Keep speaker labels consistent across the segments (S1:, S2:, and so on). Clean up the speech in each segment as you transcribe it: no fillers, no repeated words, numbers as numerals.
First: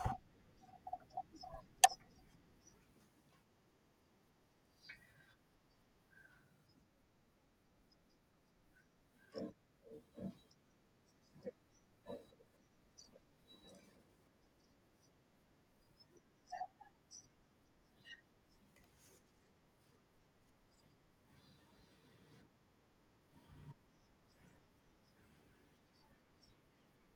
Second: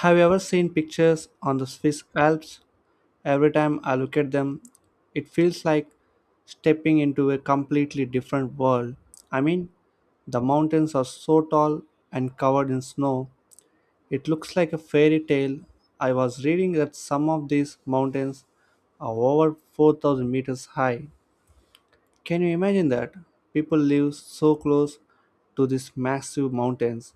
S1: Have you ever seen pictures on the Swiss Alps? Every time I look at them, it feels like stepping into a completely different world. I mean, the mountains are so tall and covered in snow. It looks like a fairy tale. I was reading that some of these mountains are over 4000 meters high. Can you imagine that? People live so close to these massive mountains,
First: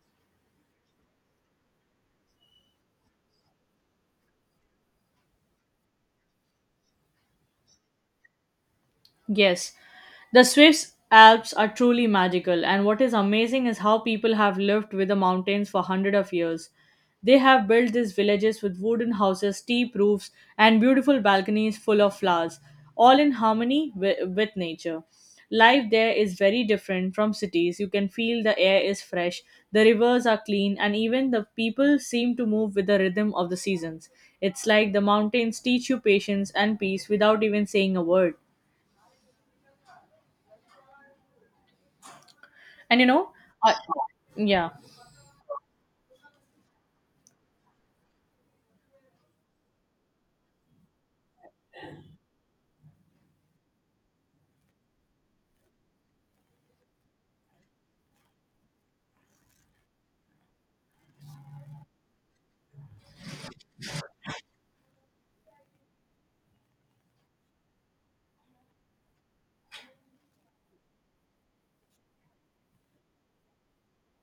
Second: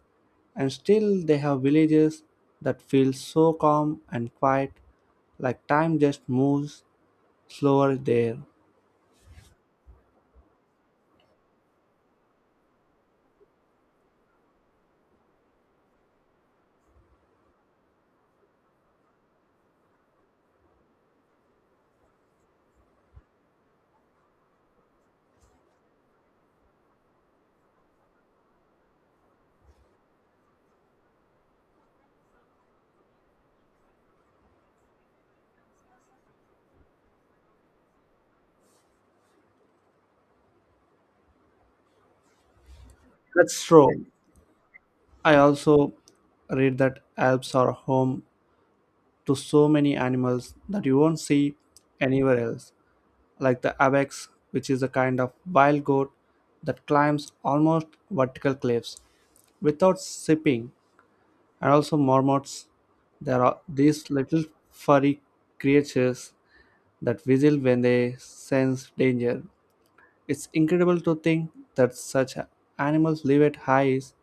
S1: and still they have villages that feel so calm and quiet, like time just moves slower there.
S2: Yes, the Swiss Alps are truly magical, and what is amazing is how people have lived with the mountains for hundreds of years. They have built these villages with wooden houses, steep roofs, and beautiful balconies full of flowers, all in harmony with nature. Life there is very different from cities. You can feel the air is fresh, the rivers are clean, and even the people seem to move with the rhythm of the seasons. It's like the mountains teach you patience and peace without even saying a word. And
S1: That's
S2: I,
S1: true.
S2: yeah,
S1: I also read that Alps are home to so many animals that you won't see anywhere else, like the ibex, which is a kind of wild goat that climbs almost vertical cliffs without sipping and also marmots. There are these little furry creatures that whistle when they sense danger. It's incredible to think that such animals live at heights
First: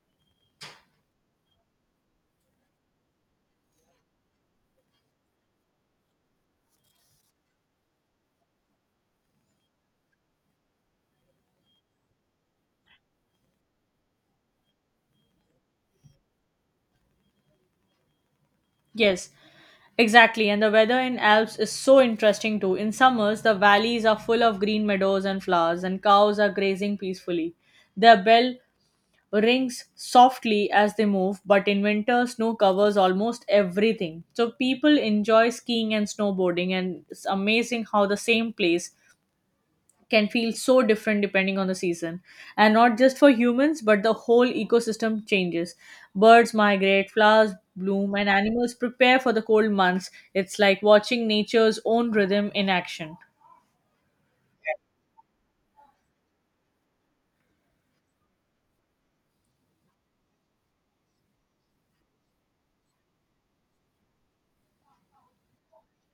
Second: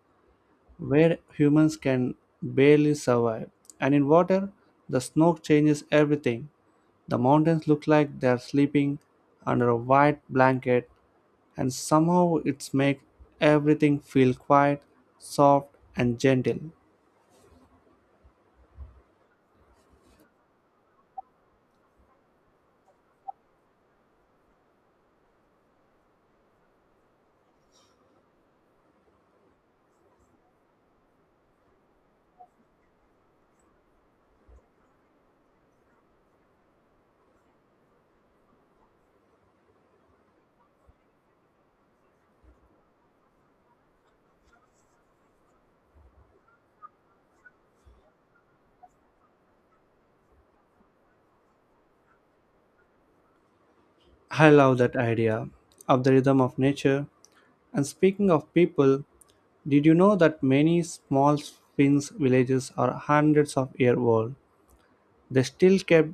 S1: where humans can barely survive. And in water, the snow changes everything. The mountains look like they are sleeping under a white blanket, and somehow it's make everything feel quiet, soft, and gentle.
S2: yes, exactly. And the weather in Alps is so interesting too. In summers, the valleys are full of green meadows and flowers, and cows are grazing peacefully. Their bell rings softly as they move, but in winter, snow covers almost everything. So people enjoy skiing and snowboarding, and it's amazing how the same place can feel so different depending on the season. And not just for humans, but the whole ecosystem changes. Birds migrate, flowers bloom, and animals prepare for the cold months. It's like watching nature's own rhythm in action.
S1: I love that idea of the rhythm of nature. And speaking of people, did you know that many small Finns villages are hundreds of years old? They still kept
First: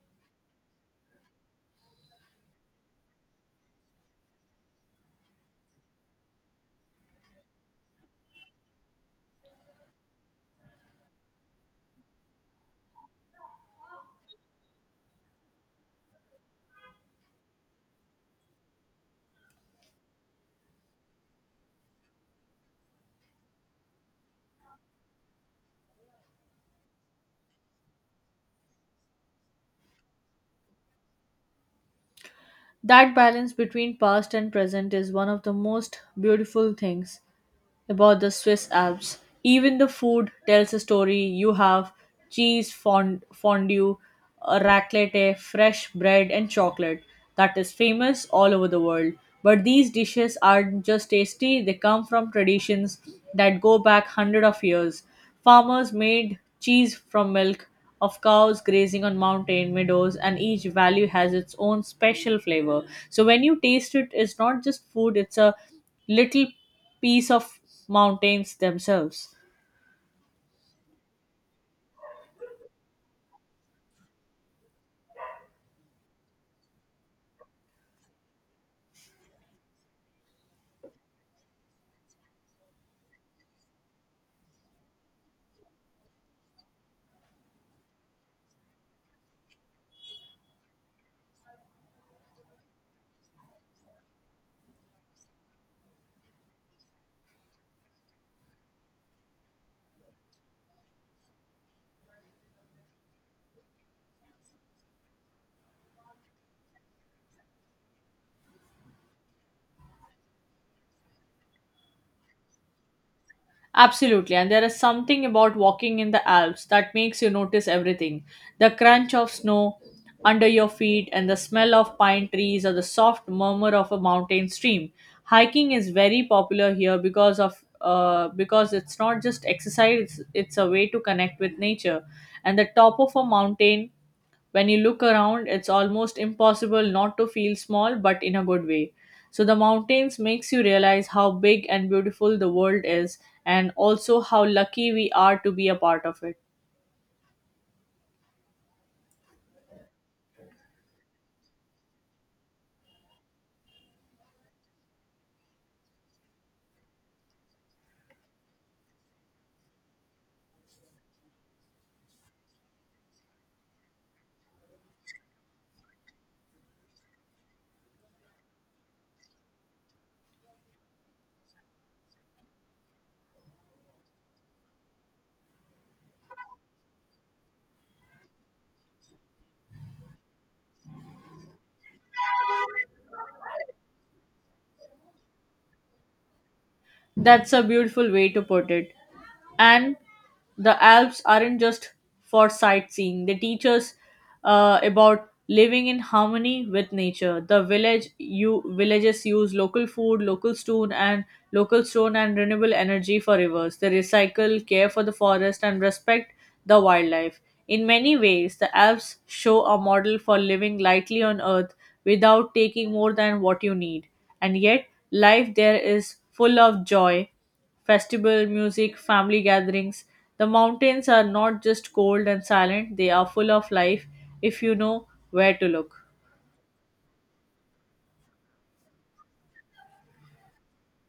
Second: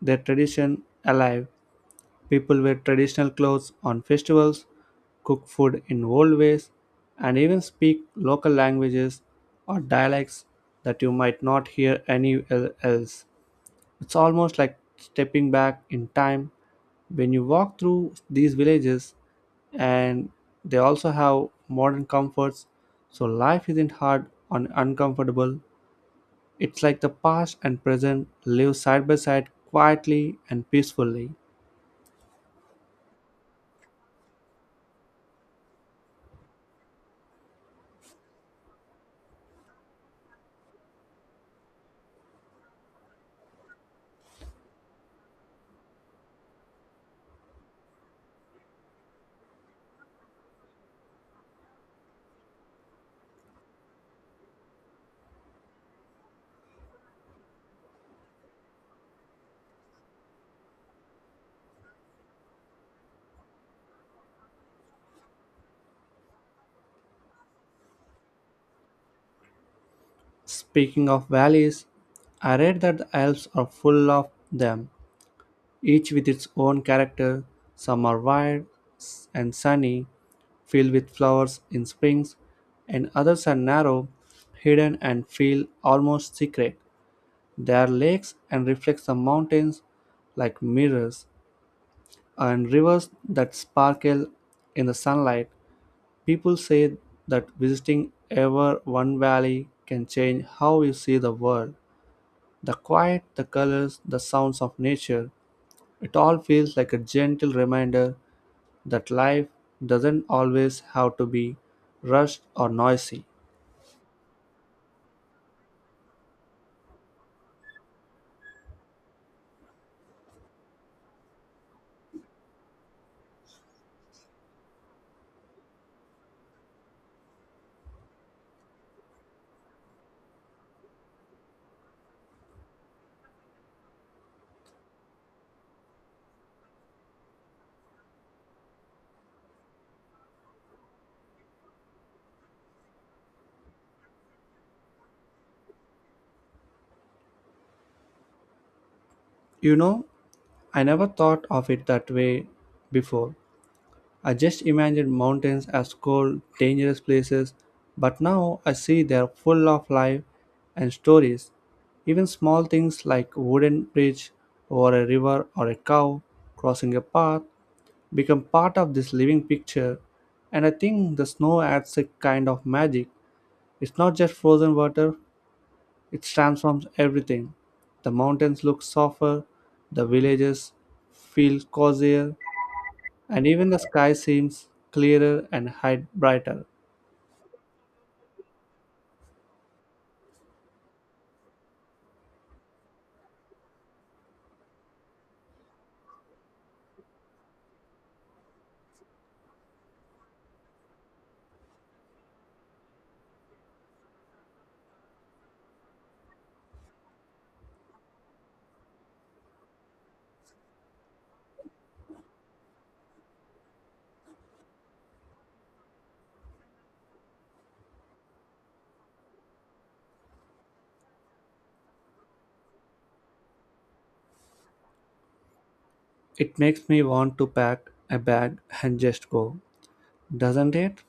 S1: their tradition alive. People wear traditional clothes on festivals, cook food in old ways, and even speak local languages or dialects that you might not hear anywhere else. It's almost like stepping back in time when you walk through these villages, and they also have modern comforts, so life isn't hard and uncomfortable. It's like the past and present live side by side quietly and peacefully.
S2: That balance between past and present is one of the most beautiful things about the Swiss Alps. Even the food tells a story. You have cheese fondue, raclette, fresh bread, and chocolate that is famous all over the world. But these dishes aren't just tasty, they come from traditions that go back hundreds of years. Farmers made cheese from milk of cows grazing on mountain meadows, and each valley has its own special flavor. So when you taste it, it's not just food, it's a little piece of mountains themselves.
S1: Speaking of valleys, I read that the Alps are full of them each with its own character. Some are wide and sunny, filled with flowers in springs, and others are narrow, hidden, and feel almost secret. They are lakes and reflect the mountains like mirrors, and rivers that sparkle in the sunlight. People say that visiting ever one valley can change how you see the world. The quiet, the colors, the sounds of nature, it all feels like a gentle reminder that life doesn't always have to be rushed or noisy.
S2: Absolutely, and there is something about walking in the Alps that makes you notice everything: the crunch of snow under your feet, and the smell of pine trees, or the soft murmur of a mountain stream. Hiking is very popular here because it's not just exercise; it's a way to connect with nature. And the top of a mountain, when you look around, it's almost impossible not to feel small, but in a good way. So the mountains makes you realize how big and beautiful the world is, and also how lucky we are to be a part of it.
S1: You know, I never thought of it that way before. I just imagined mountains as cold, dangerous places, but now I see they're full of life and stories. Even small things like wooden bridge over a river or a cow crossing a path become part of this living picture. And I think the snow adds a kind of magic. It's not just frozen water. It transforms everything. The mountains look softer, the villages feel cozier, and even the sky seems clearer and brighter.
S2: That's a beautiful way to put it. And the Alps aren't just for sightseeing, they teach us about living in harmony with nature. The village you villages use local food, local stone and renewable energy for rivers. They recycle, care for the forest, and respect the wildlife. In many ways, the Alps show a model for living lightly on earth without taking more than what you need. And yet, life there is full of joy: festival, music, family gatherings. The mountains are not just cold and silent, they are full of life if you know where to look.
S1: It makes me want to pack a bag and just go, doesn't it?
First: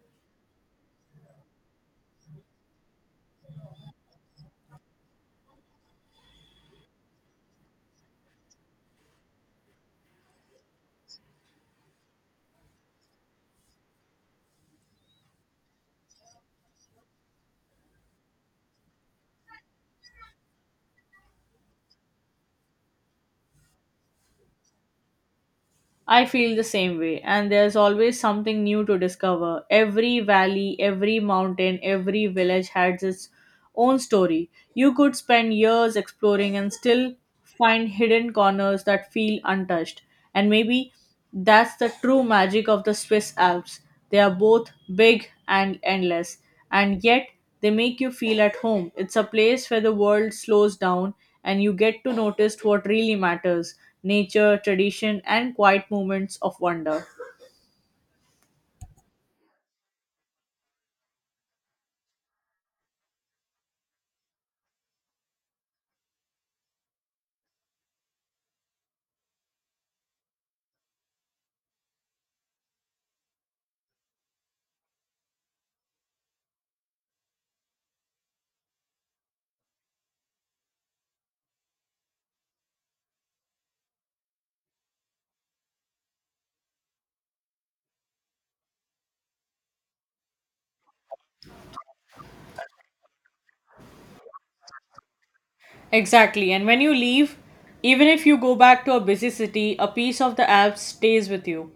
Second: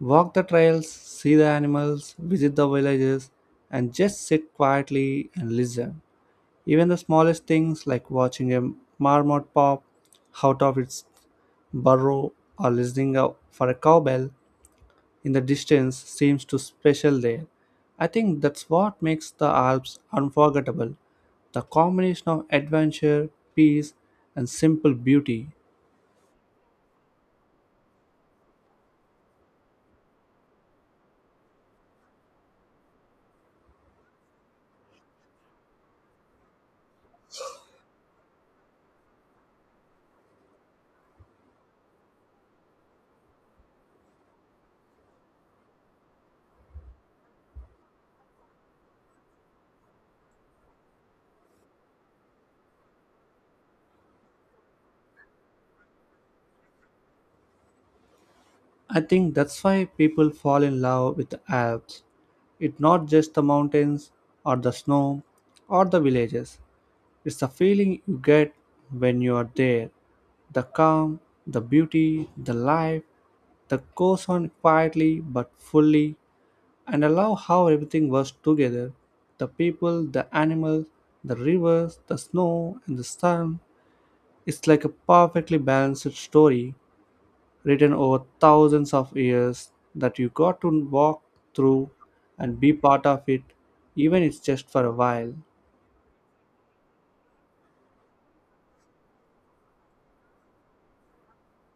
S1: Walk the trails, see the animals, visit the villages, and just sit quietly and listen. Even the smallest things like watching a marmot pop out of its burrow or listening out for a cowbell in the distance seems too special there. I think that's what makes the Alps unforgettable the combination of adventure, peace, and simple beauty.
S2: I feel the same way, and there's always something new to discover. Every valley, every mountain, every village has its own story. You could spend years exploring and still find hidden corners that feel untouched. And maybe that's the true magic of the Swiss Alps. They are both big and endless, and yet they make you feel at home. It's a place where the world slows down and you get to notice what really matters: nature, tradition, and quiet moments of wonder.
S1: I think that's why people fall in love with the Alps. It's not just the mountains or the snow or the villages, it's the feeling you get when you are there the calm, the beauty, the life that goes on quietly but fully. And I love how everything was together the people, the animals, the rivers, the snow, and the sun. It's like a perfectly balanced story written over thousands of years that you got to walk through and be part of it, even if it's just for a while.
S2: Exactly, and when you leave, even if you go back to a busy city, a piece of the Alps stays with you.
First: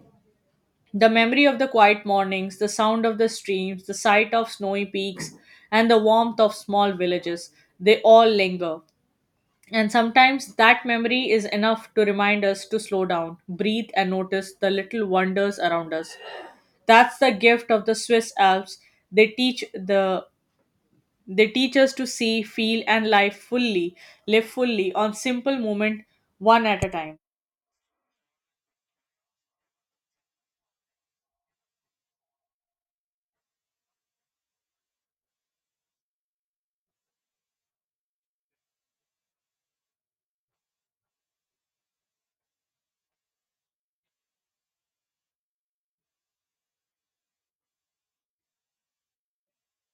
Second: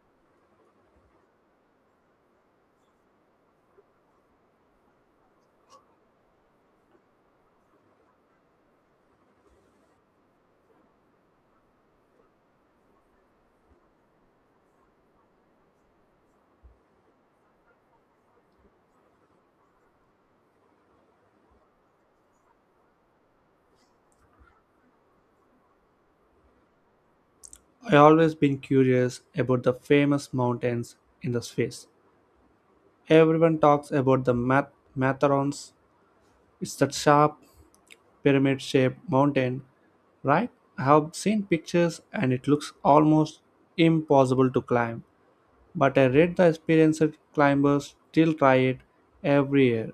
S2: The memory of the quiet mornings, the sound of the streams, the sight of snowy peaks, and the warmth of small villages, they all linger. And sometimes that memory is enough to remind us to slow down, breathe, and notice the little wonders around us. That's the gift of the Swiss Alps. They teach the they teach us to see, feel, and live fully on simple moment, one at a time.
S1: I always been curious about the famous mountains in the space. Everyone talks about the Matterhorns. It's that sharp pyramid shaped mountain, right? I have seen pictures and it looks almost impossible to climb, but I read the experienced climbers still try it every year.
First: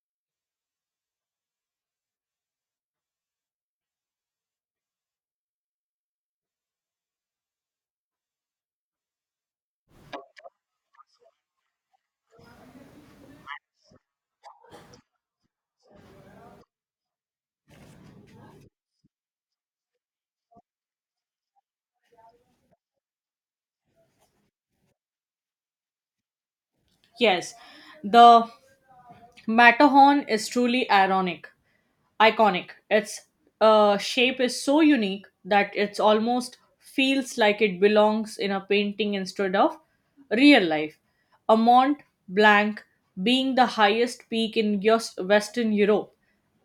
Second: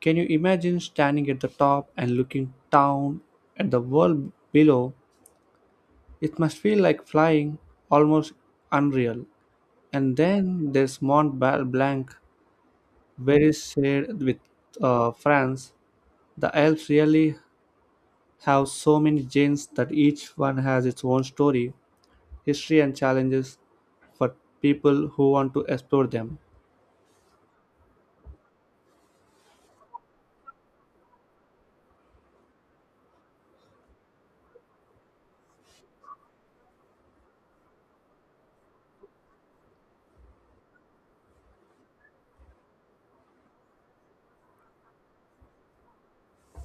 S1: Can you imagine standing at the top and looking down at the world below? It must feel like flying, almost unreal. And then there's Mont Blanc, very shared with France. The Alps really have so many genes that each one has its own story, history, and challenges for people who want to explore them.
S2: Yes, the Matterhorn is truly iconic. Its shape is so unique that it's almost feels like it belongs in a painting instead of real life. A Mont Blanc, being the highest peak in Western Europe,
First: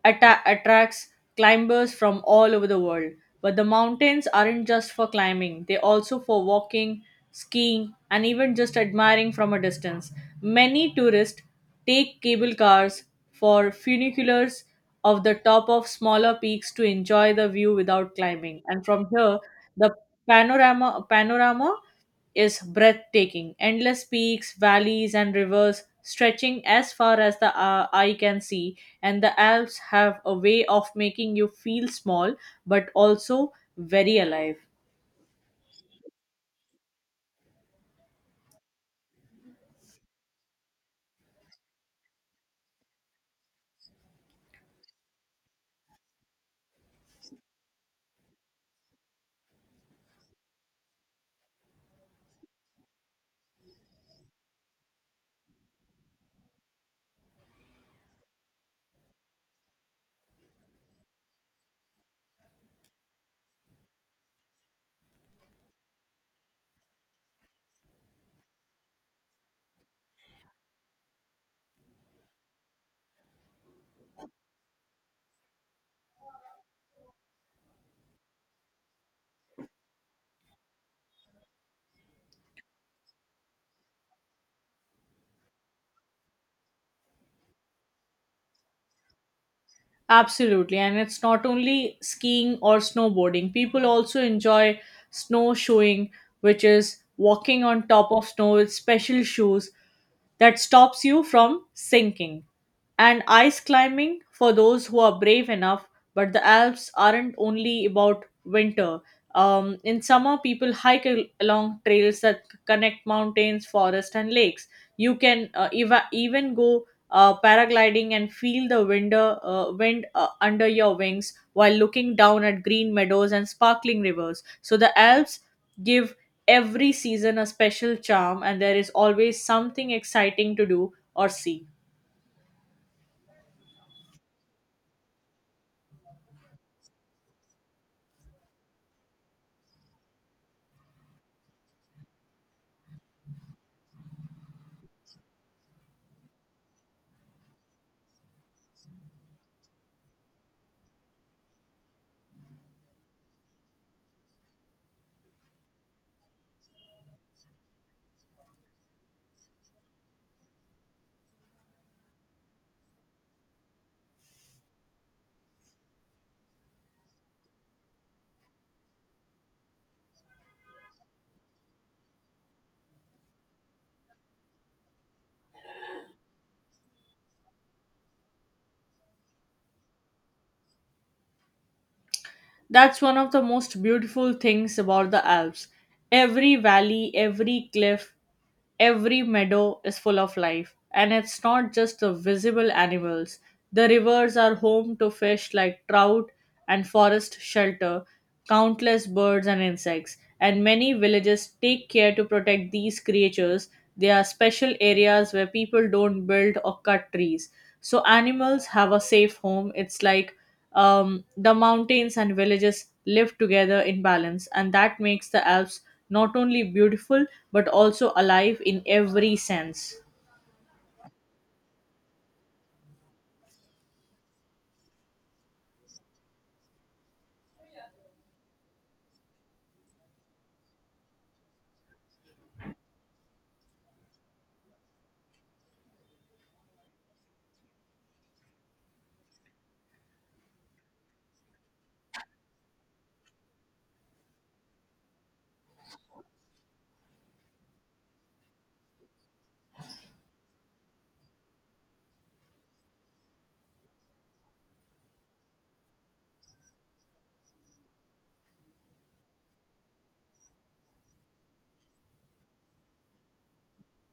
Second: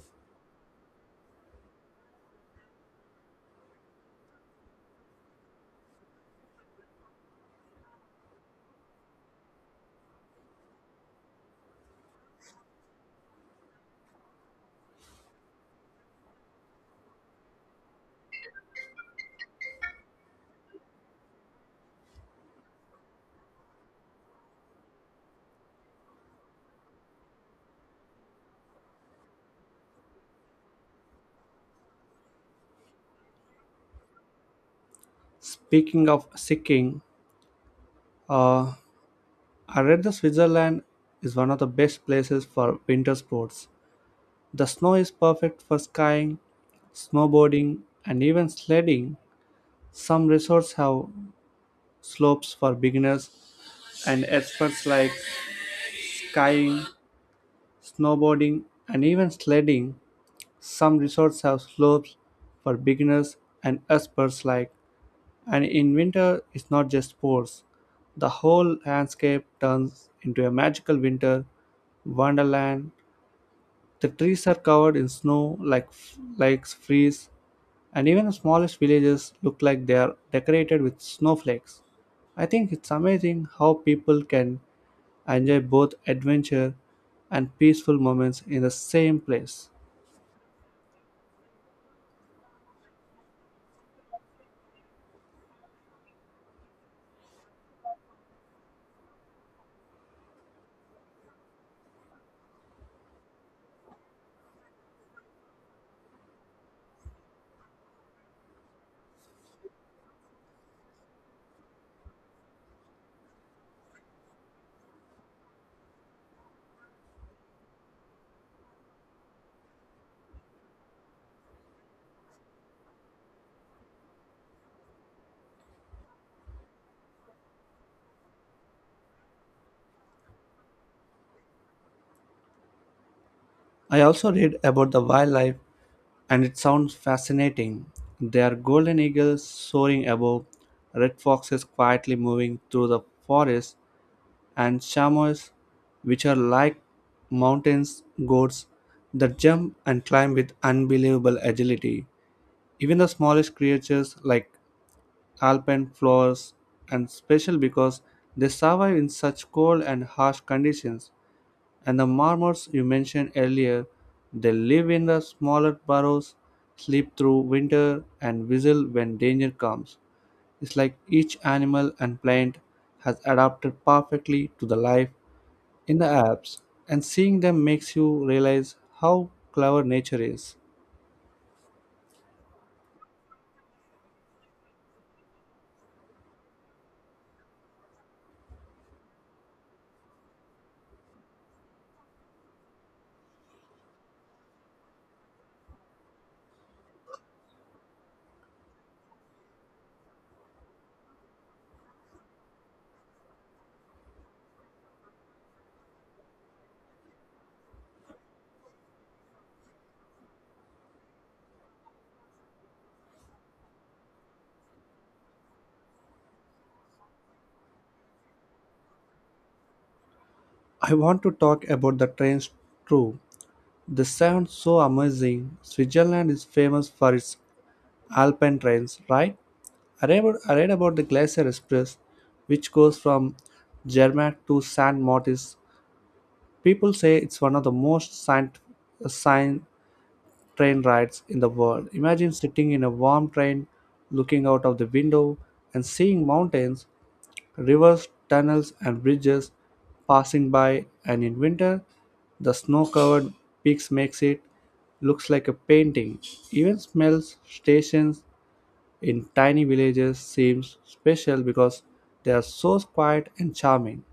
S2: attracts climbers from all over the world. But the mountains aren't just for climbing, they also for walking, skiing, and even just admiring from a distance. Many tourists take cable cars for funiculars of the top of smaller peaks to enjoy the view without climbing. And from here, the panorama is breathtaking. Endless peaks, valleys, and rivers stretching as far as the eye can see, and the Alps have a way of making you feel small but also very alive.
S1: Speaking of skiing, uh, I read that Switzerland is one of the best places for winter sports. The snow is perfect for skiing, snowboarding, and even sledding. Some resorts have slopes for beginners and experts like skiing, snowboarding, and even sledding. Some resorts have slopes for beginners and experts alike, and in winter it's not just sports. The whole landscape turns into a magical winter wonderland. The trees are covered in snow like lakes freeze, and even the smallest villages look like they are decorated with snowflakes. I think it's amazing how people can enjoy both adventure and peaceful moments in the same place.
S2: Absolutely, and it's not only skiing or snowboarding, people also enjoy snowshoeing, which is walking on top of snow with special shoes that stops you from sinking. And ice climbing for those who are brave enough, but the Alps aren't only about winter. In summer, people hike along trails that connect mountains, forests, and lakes. You can even go paragliding and feel the wind under your wings while looking down at green meadows and sparkling rivers. So the Alps give every season a special charm, and there is always something exciting to do or see.
S1: I also read about the wildlife. And it sounds fascinating. They are golden eagles soaring above, red foxes quietly moving through the forest, and chamois, which are like mountains goats that jump and climb with unbelievable agility. Even the smallest creatures like alpine flowers and special because they survive in such cold and harsh conditions. And the marmots you mentioned earlier, they live in the smaller burrows, sleep through winter, and whistle when danger comes. It's like each animal and plant has adapted perfectly to the life in the Alps, and seeing them makes you realize how clever nature is.
S2: That's one of the most beautiful things about the Alps. Every valley, every cliff, every meadow is full of life. And it's not just the visible animals. The rivers are home to fish like trout and forest shelter, countless birds and insects. And many villages take care to protect these creatures. They are special areas where people don't build or cut trees. So animals have a safe home. It's like the mountains and villages live together in balance, and that makes the Alps not only beautiful but also alive in every sense.
S1: I want to talk about the trains too. They sound so amazing. Switzerland is famous for its alpine trains, right? I read about the Glacier Express, which goes from Zermatt to Saint Moritz. People say it's one of the most scient train rides in the world. Imagine sitting in a warm train, looking out of the window, and seeing mountains, rivers, tunnels, and bridges passing by. And in winter, the snow-covered peaks makes it looks like a painting. Even smells, stations, in tiny villages seems special because they are so quiet and charming.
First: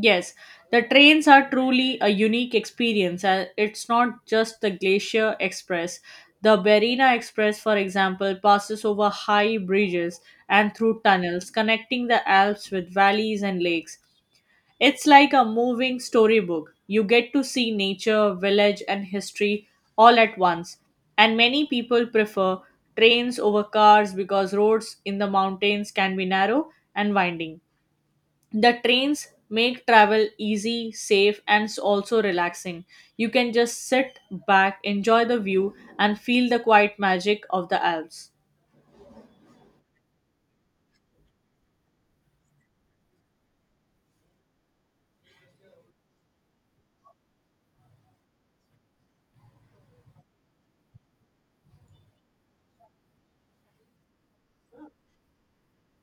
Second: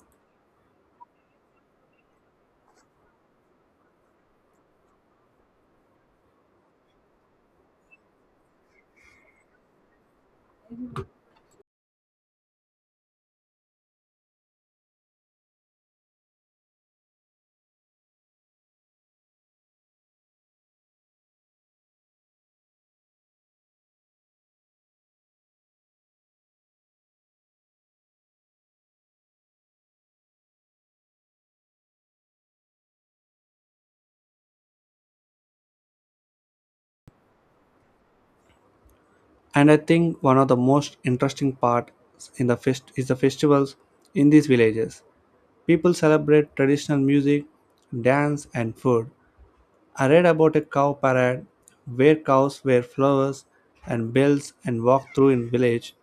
S2: Yes, the trains are truly a unique experience. And it's not just the Glacier Express. The Berina Express, for example, passes over high bridges and through tunnels, connecting the Alps with valleys and lakes. It's like a moving storybook. You get to see nature, village, and history all at once. And many people prefer trains over cars because roads in the mountains can be narrow and winding. The trains make travel easy, safe, and also relaxing. You can just sit back, enjoy the view, and feel the quiet magic of the Alps.
S1: And I think one of the most interesting parts in the fest is the festivals in these villages. People celebrate traditional music, dance, and food. I read about a cow parade where cows wear flowers and bells and walk through in village.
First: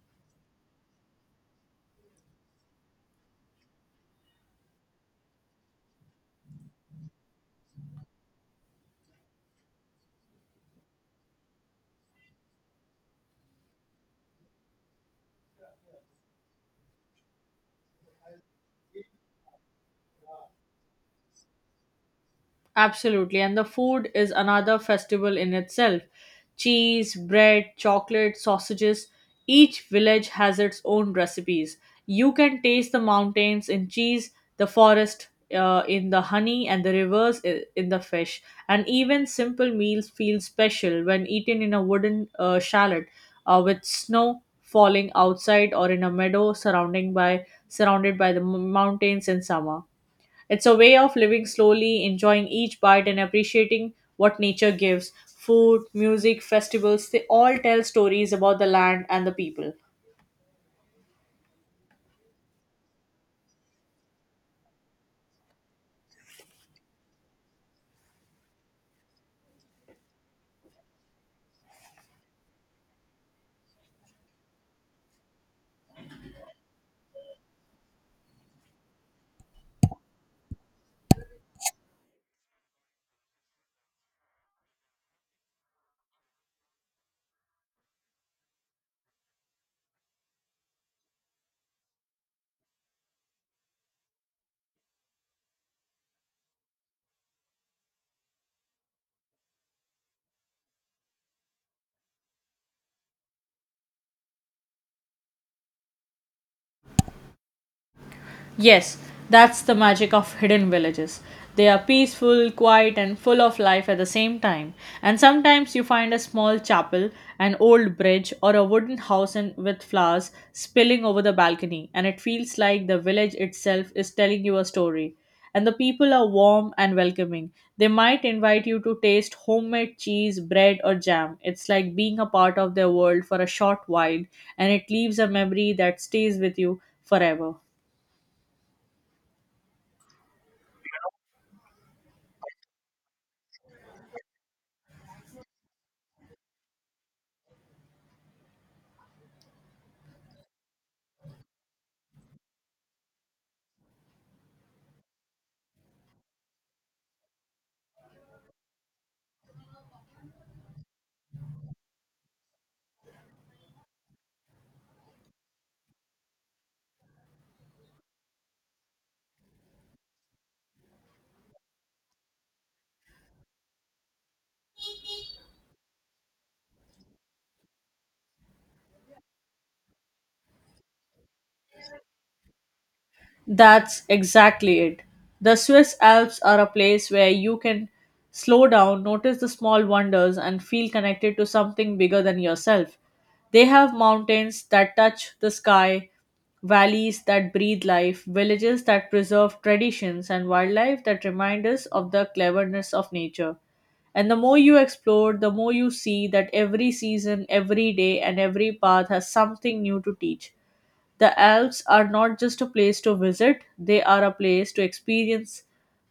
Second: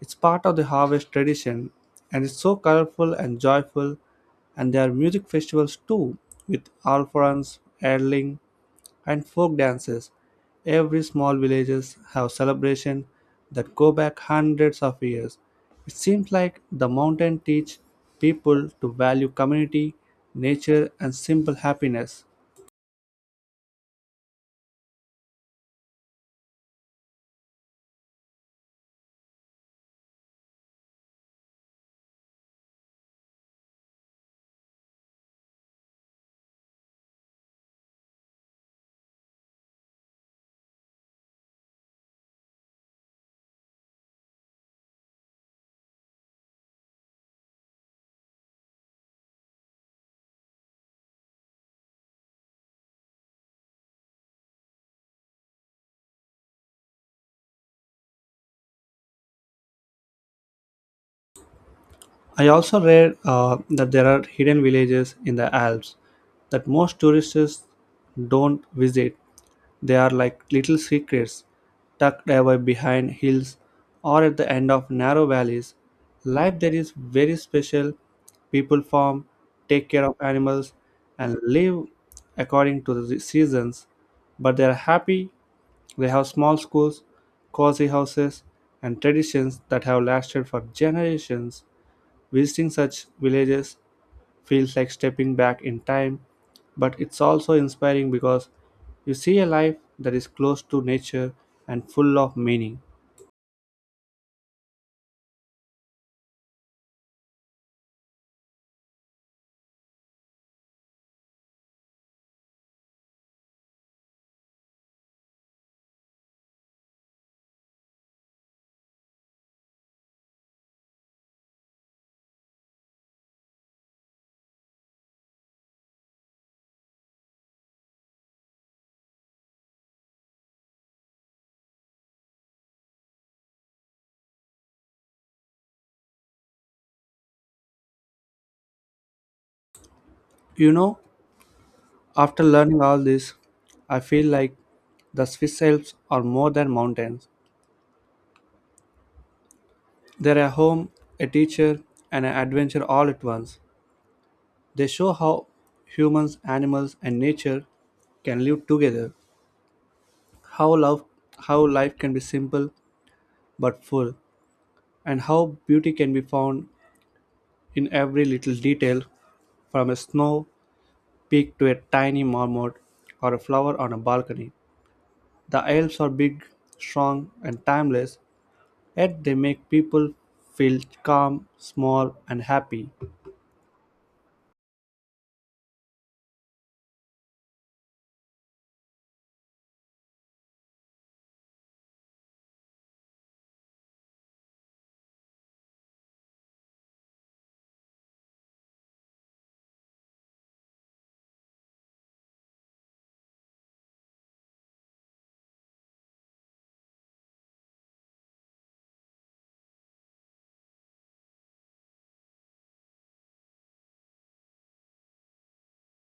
S1: It's part of the harvest tradition and it's so colorful and joyful and there are music festivals too with alphorns, Erling and folk dances. Every small villages have celebration that go back hundreds of years. It seems like the mountain teach people to value community, nature and simple happiness.
S2: Absolutely. And the food is another festival in itself. Cheese, bread, chocolate, sausages. Each village has its own recipes. You can taste the mountains in cheese, the forest in the honey, and the rivers in the fish. And even simple meals feel special when eaten in a wooden shallot with snow falling outside, or in a meadow surrounding by surrounded by the mountains in summer. It's a way of living slowly, enjoying each bite and appreciating what nature gives. Food, music, festivals, they all tell stories about the land and the people.
S1: I also read that there are hidden villages in the Alps that most tourists don't visit. They are like little secrets tucked away behind hills or at the end of narrow valleys. Life there is very special. People farm, take care of animals, and live according to the seasons. But they are happy. They have small schools, cozy houses, and traditions that have lasted for generations. Visiting such villages feels like stepping back in time, but it's also inspiring because you see a life that is close to nature and full of meaning.
S2: Yes, that's the magic of hidden villages. They are peaceful, quiet, and full of life at the same time. And sometimes you find a small chapel, an old bridge, or a wooden house with flowers spilling over the balcony, and it feels like the village itself is telling you a story. And the people are warm and welcoming. They might invite you to taste homemade cheese, bread, or jam. It's like being a part of their world for a short while, and it leaves a memory that stays with you forever.
S1: You know, after learning all this, I feel like the Swiss Alps are more than mountains. They're a home, a teacher, and an adventure all at once. They show how humans, animals, and nature can live together. How love, how life can be simple but full, and how beauty can be found in every little detail from a snow peak to a tiny marmot or a flower on a balcony. The elves are big, strong, and timeless, yet they make people feel calm, small, and happy.
S2: That's exactly it. The Swiss Alps are a place where you can slow down, notice the small wonders, and feel connected to something bigger than yourself. They have mountains that touch the sky, valleys that breathe life, villages that preserve traditions, and wildlife that remind us of the cleverness of nature. And the more you explore, the more you see that every season, every day, and every path has something new to teach. The Alps are not just a place to visit, they are a place to experience,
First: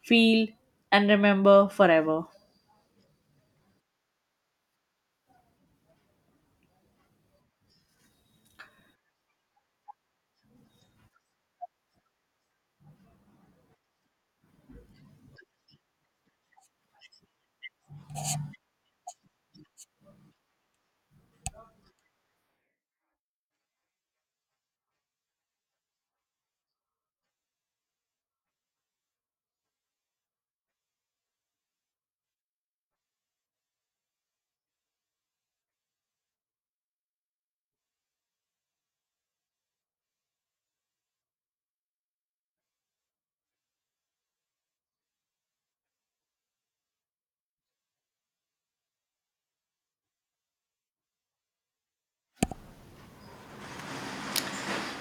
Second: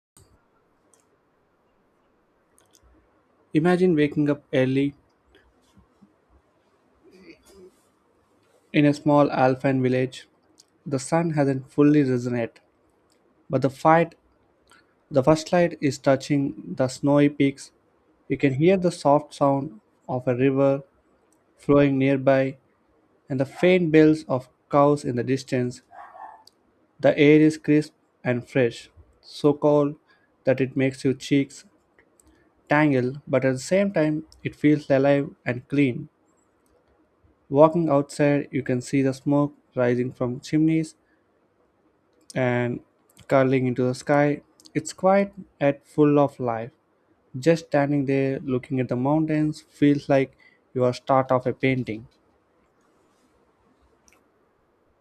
S2: feel, and remember forever.
S1: Imagine waking up early in a small alpine village. The sun hasn't fully risen yet, but the first light is touching the snowy peaks. You can hear the soft sound of a river flowing nearby, and the faint bells of cows in the distance. The air is crisp and fresh, so cold that it makes your cheeks tangle, but at the same time, it feels alive and clean. Walking outside, you can see the smoke rising from chimneys and curling into the sky. It's quiet yet full of life. Just standing there looking at the mountains feels like you are start of a painting.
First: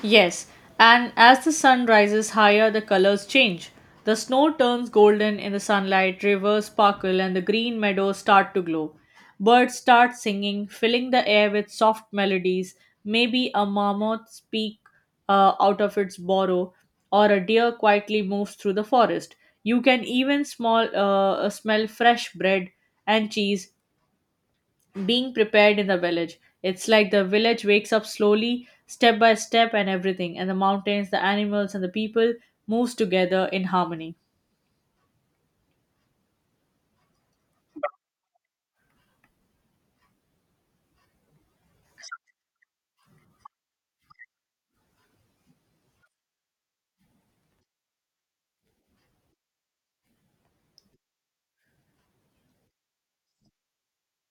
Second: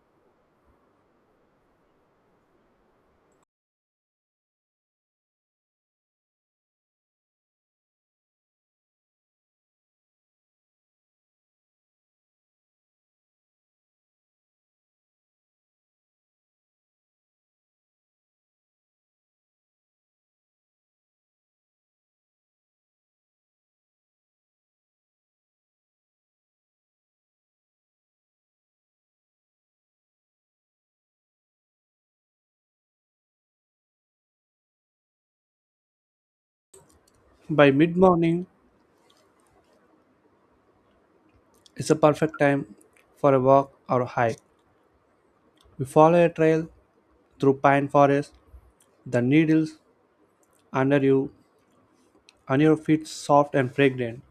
S2: Yes, and as the sun rises higher, the colors change. The snow turns golden in the sunlight, rivers sparkle, and the green meadows start to glow. Birds start singing, filling the air with soft melodies. Maybe a marmot speaks out of its burrow, or a deer quietly moves through the forest. You can even smell fresh bread and cheese being prepared in the village. It's like the village wakes up slowly, step by step, and everything, and the mountains, the animals, and the people moves together in harmony.
S1: By mid morning, it's a perfect time for a walk or a hike. You follow a trail through pine forest, the needles under you and your feet soft and fragrant.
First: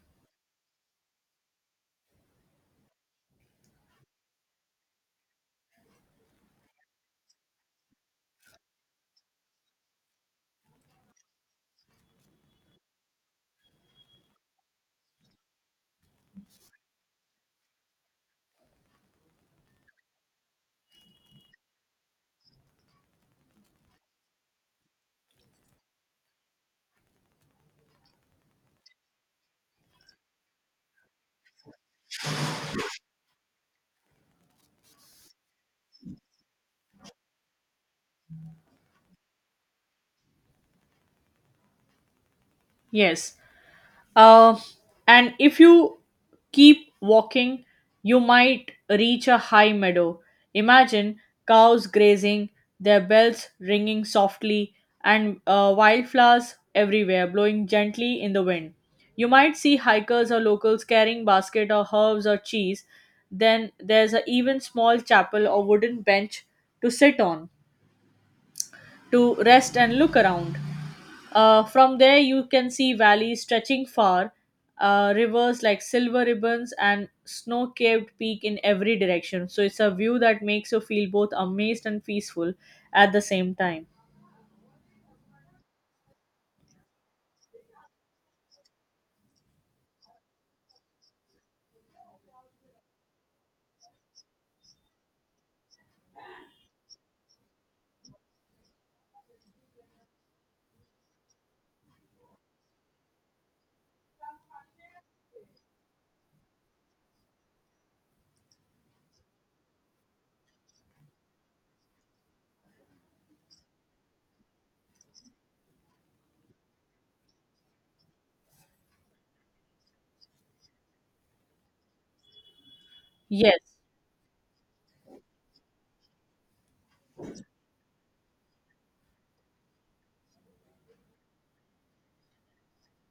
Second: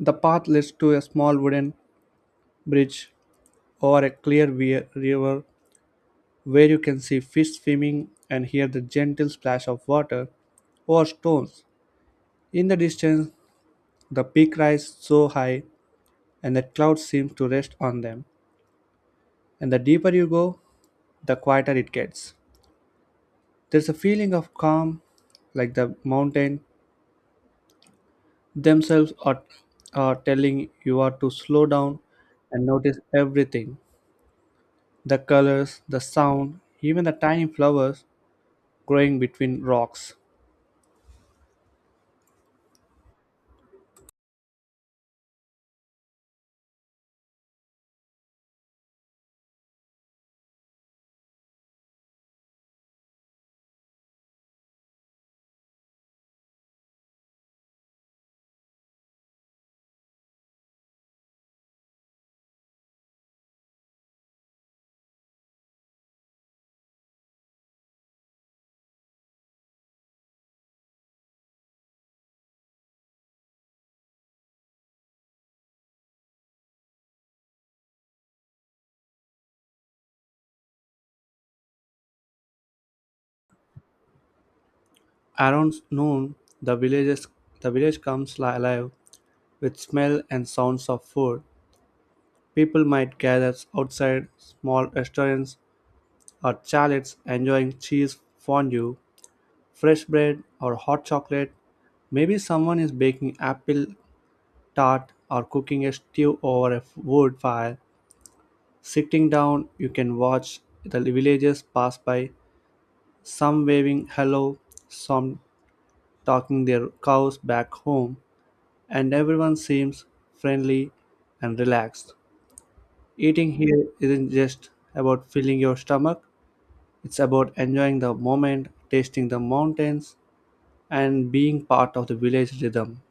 S1: The path leads to a small wooden bridge over a clear river where you can see fish swimming and hear the gentle splash of water over stones. In the distance, the peak rises so high and the clouds seem to rest on them. And the deeper you go, the quieter it gets. There's a feeling of calm, like the mountain themselves are telling you are to slow down and notice everything, the colors, the sound, even the tiny flowers growing between rocks.
S2: Yes, Uh, and if you keep walking, you might reach a high meadow. Imagine cows grazing, their bells ringing softly, and wildflowers everywhere blowing gently in the wind. You might see hikers or locals carrying basket or herbs or cheese. Then there's a even small chapel or wooden bench to sit on, to rest and look around. From there, you can see valleys stretching far, rivers like silver ribbons, and snow capped peak in every direction. So it's a view that makes you feel both amazed and peaceful at the same time.
S1: Around noon, the villages the village comes alive with smell and sounds of food. People might gather outside small restaurants or chalets enjoying cheese fondue, fresh bread or hot chocolate. Maybe someone is baking apple tart or cooking a stew over a wood fire. Sitting down, you can watch the villagers pass by, some waving hello, some talking their cows back home, and everyone seems friendly and relaxed. Eating
S2: Yes,
S1: here isn't just about filling your stomach, it's about enjoying the moment, tasting the mountains, and being part of the village rhythm.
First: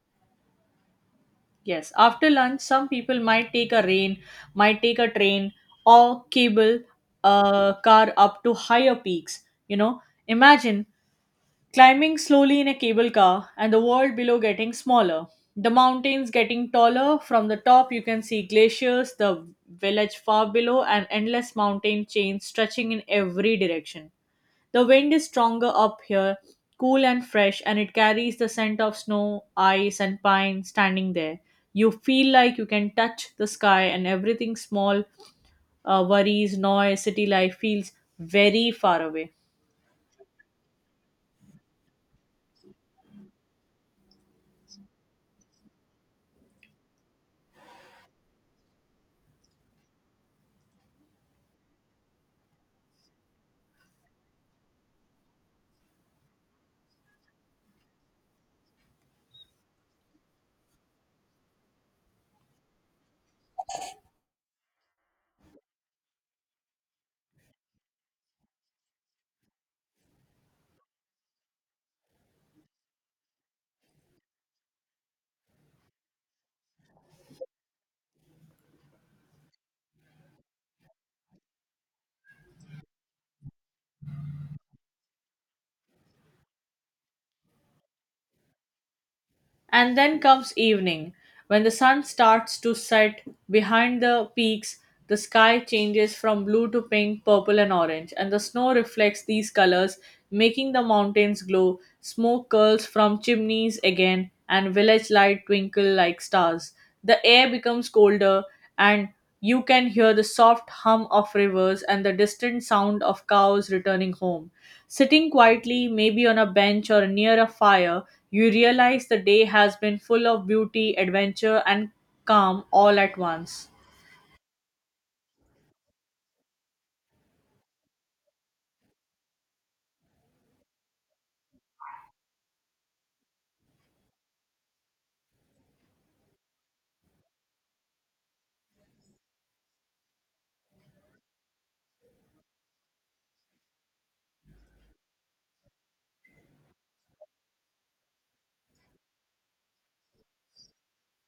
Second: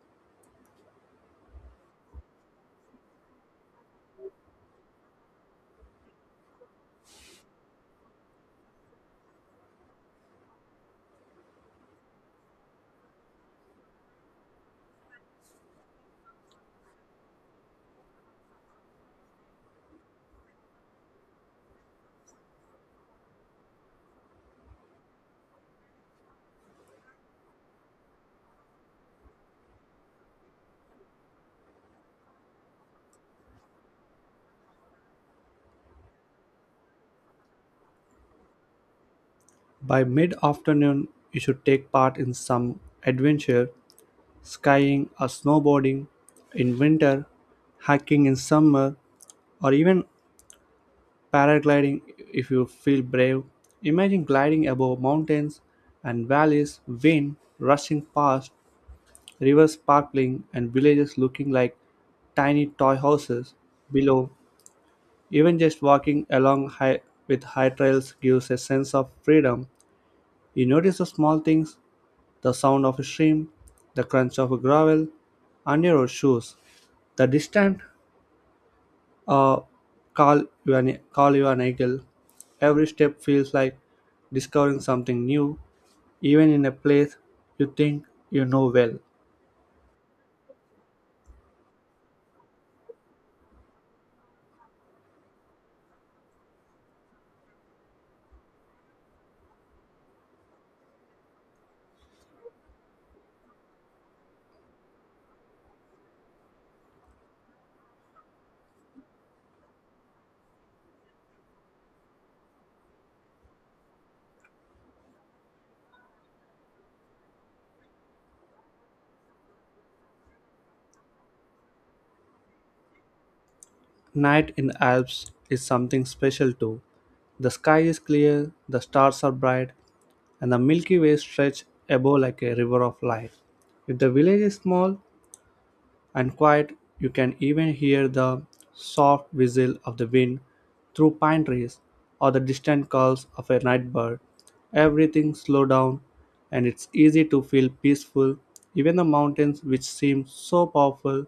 S2: yes. After lunch, some people might take a rain, might take a train, or cable a car up to higher peaks. You know, imagine climbing slowly in a cable car and the world below getting smaller, the mountains getting taller. From the top you can see glaciers, the village far below, and endless mountain chains stretching in every direction. The wind is stronger up here, cool and fresh, and it carries the scent of snow, ice, and pine. Standing there, you feel like you can touch the sky and everything small, worries, noise, city life, feels very far away.
S1: By mid afternoon, you should take part in some adventure, skiing or snowboarding in winter, hiking in summer, or even paragliding if you feel brave. Imagine gliding above mountains and valleys, wind rushing past, rivers sparkling, and villages looking like tiny toy houses below. Even just walking along high, with high trails gives a sense of freedom. You notice the small things, the sound of a stream, the crunch of gravel under your shoes, the distant uh, call you an eagle. Every step feels like discovering something new, even in a place you think you know well.
S2: And then comes evening. When the sun starts to set behind the peaks, the sky changes from blue to pink, purple, and orange, and the snow reflects these colors, making the mountains glow. Smoke curls from chimneys again, and village lights twinkle like stars. The air becomes colder and you can hear the soft hum of rivers and the distant sound of cows returning home. Sitting quietly, maybe on a bench or near a fire, you realize the day has been full of beauty, adventure, and calm all at once.
S1: Night in the Alps is something special too. The sky is clear, the stars are bright, and the Milky Way stretches above like a river of light. If the village is small and quiet, you can even hear the soft whistle of the wind through pine trees or the distant calls of a night bird. Everything slow down and it's easy to feel peaceful. Even the mountains which seem so powerful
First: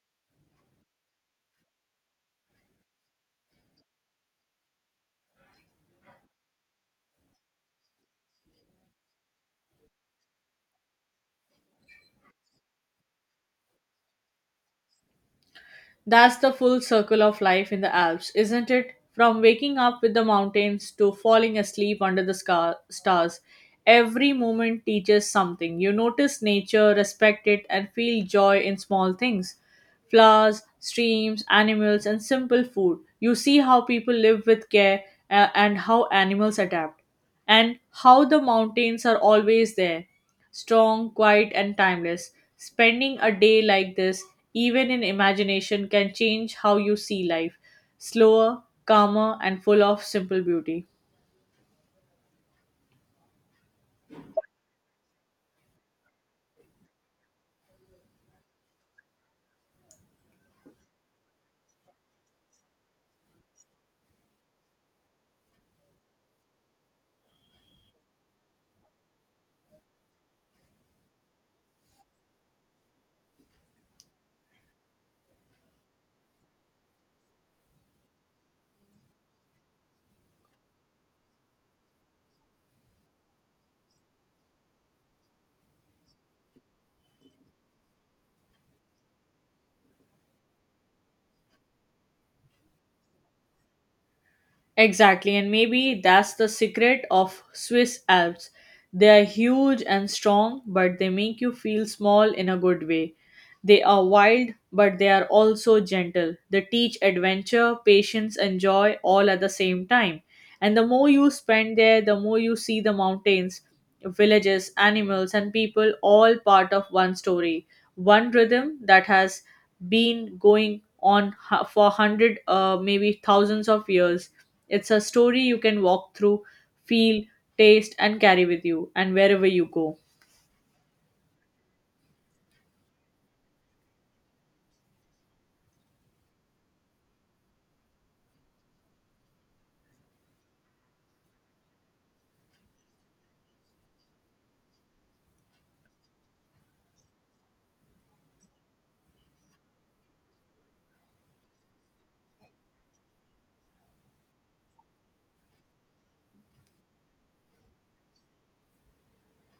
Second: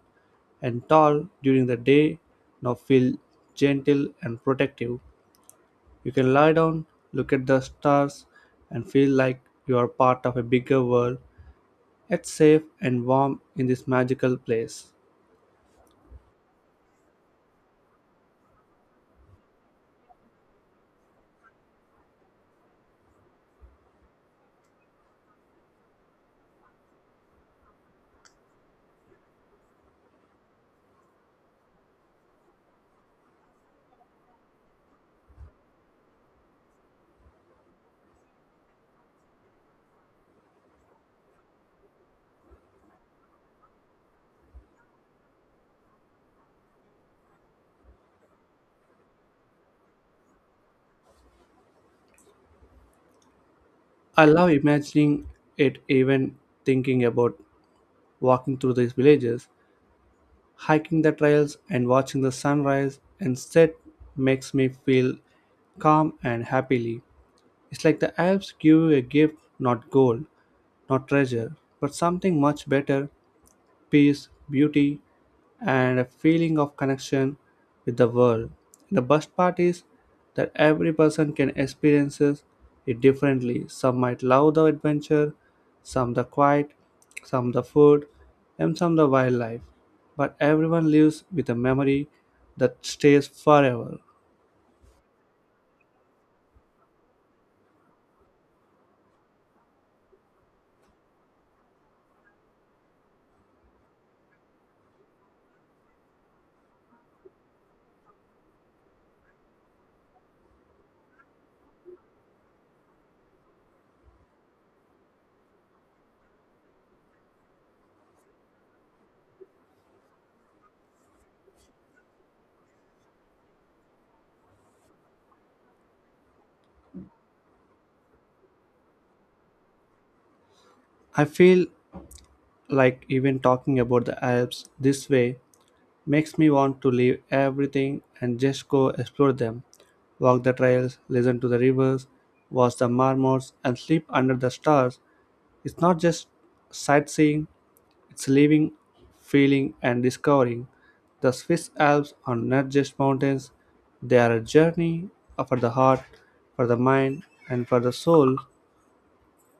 S1: and tall during the day now feel gentle and protective. You can lie down, look at the stars, and feel like you are part of a bigger world. It's safe and warm in this magical place.
S2: That's the full circle of life in the Alps, isn't it? From waking up with the mountains to falling asleep under the stars, every moment teaches something. You notice nature, respect it, and feel joy in small things: flowers, streams, animals, and simple food. You see how people live with care, and how animals adapt, and how the mountains are always there, strong, quiet, and timeless. Spending a day like this, even in imagination, can change how you see life: slower, calmer, and full of simple beauty.
S1: I love imagining it, even thinking about walking through these villages, hiking the trails, and watching the sunrise and set makes me feel calm and happily. It's like the Alps give you a gift, not gold, not treasure, but something much better, peace, beauty, and a feeling of connection with the world. The best part is that every person can experience it differently. Some might love the adventure, some the quiet, some the food, and some the wildlife. But everyone lives with a memory that stays forever.
S2: Exactly, and maybe that's the secret of Swiss Alps. They are huge and strong, but they make you feel small in a good way. They are wild, but they are also gentle. They teach adventure, patience, and joy all at the same time. And the more you spend there, the more you see the mountains, villages, animals, and people all part of one story, one rhythm that has been going on for hundred, maybe thousands of years. It's a story you can walk through, feel, taste, and carry with you, and wherever you go.
S1: I feel like even talking about the Alps this way makes me want to leave everything and just go explore them. Walk the trails, listen to the rivers, watch the marmots, and sleep under the stars. It's not just sightseeing, it's living, feeling, and discovering. The Swiss Alps are not just mountains, they are a journey for the heart, for the mind, and for the soul.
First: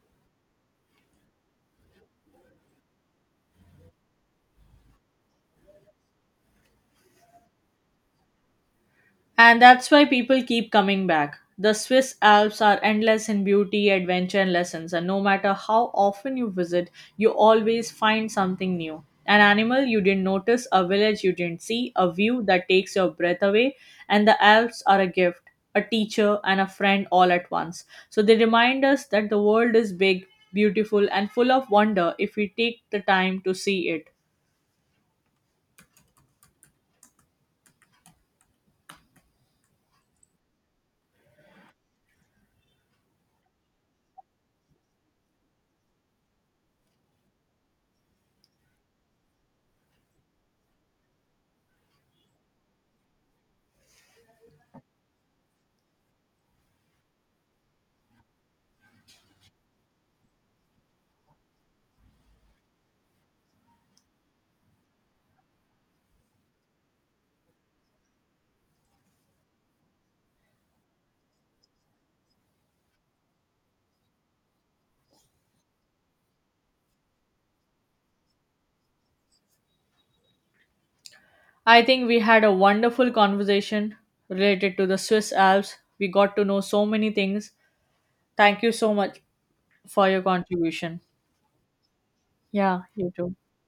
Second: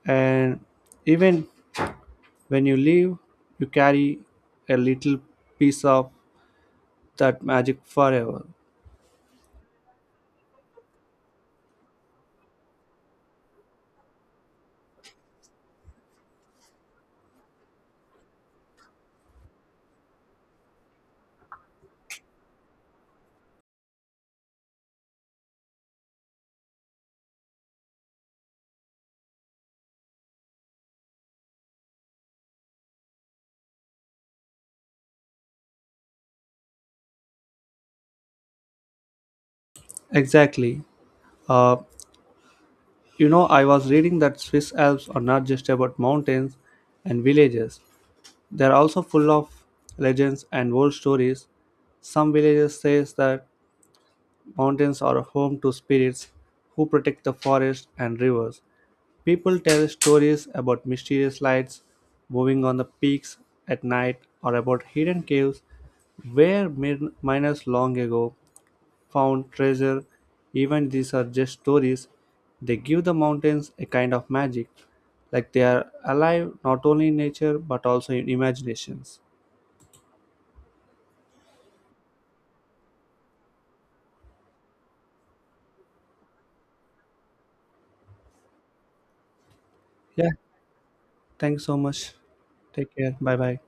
S1: And even when you leave, you carry a little piece of that magic forever.
S2: And that's why people keep coming back. The Swiss Alps are endless in beauty, adventure, and lessons, and no matter how often you visit, you always find something new. An animal you didn't notice, a village you didn't see, a view that takes your breath away. And the Alps are a gift, a teacher, and a friend all at once. So they remind us that the world is big, beautiful, and full of wonder if we take the time to see it.
S1: Exactly. Uh, you know, I was reading that Swiss Alps are not just about mountains and villages. They are also full of legends and old stories. Some villages says that mountains are home to spirits who protect the forest and rivers. People tell stories about mysterious lights moving on the peaks at night or about hidden caves where miners long ago found treasure. Even these are just stories. They give the mountains a kind of magic, like they are alive not only in nature but also in imaginations.
S2: I think we had a wonderful conversation related to the Swiss Alps. We got to know so many things. Thank you so much for your
S1: Yeah,
S2: contribution.
S1: thanks so much.
S2: Yeah,
S1: Take
S2: you
S1: care.
S2: too.
S1: Bye bye.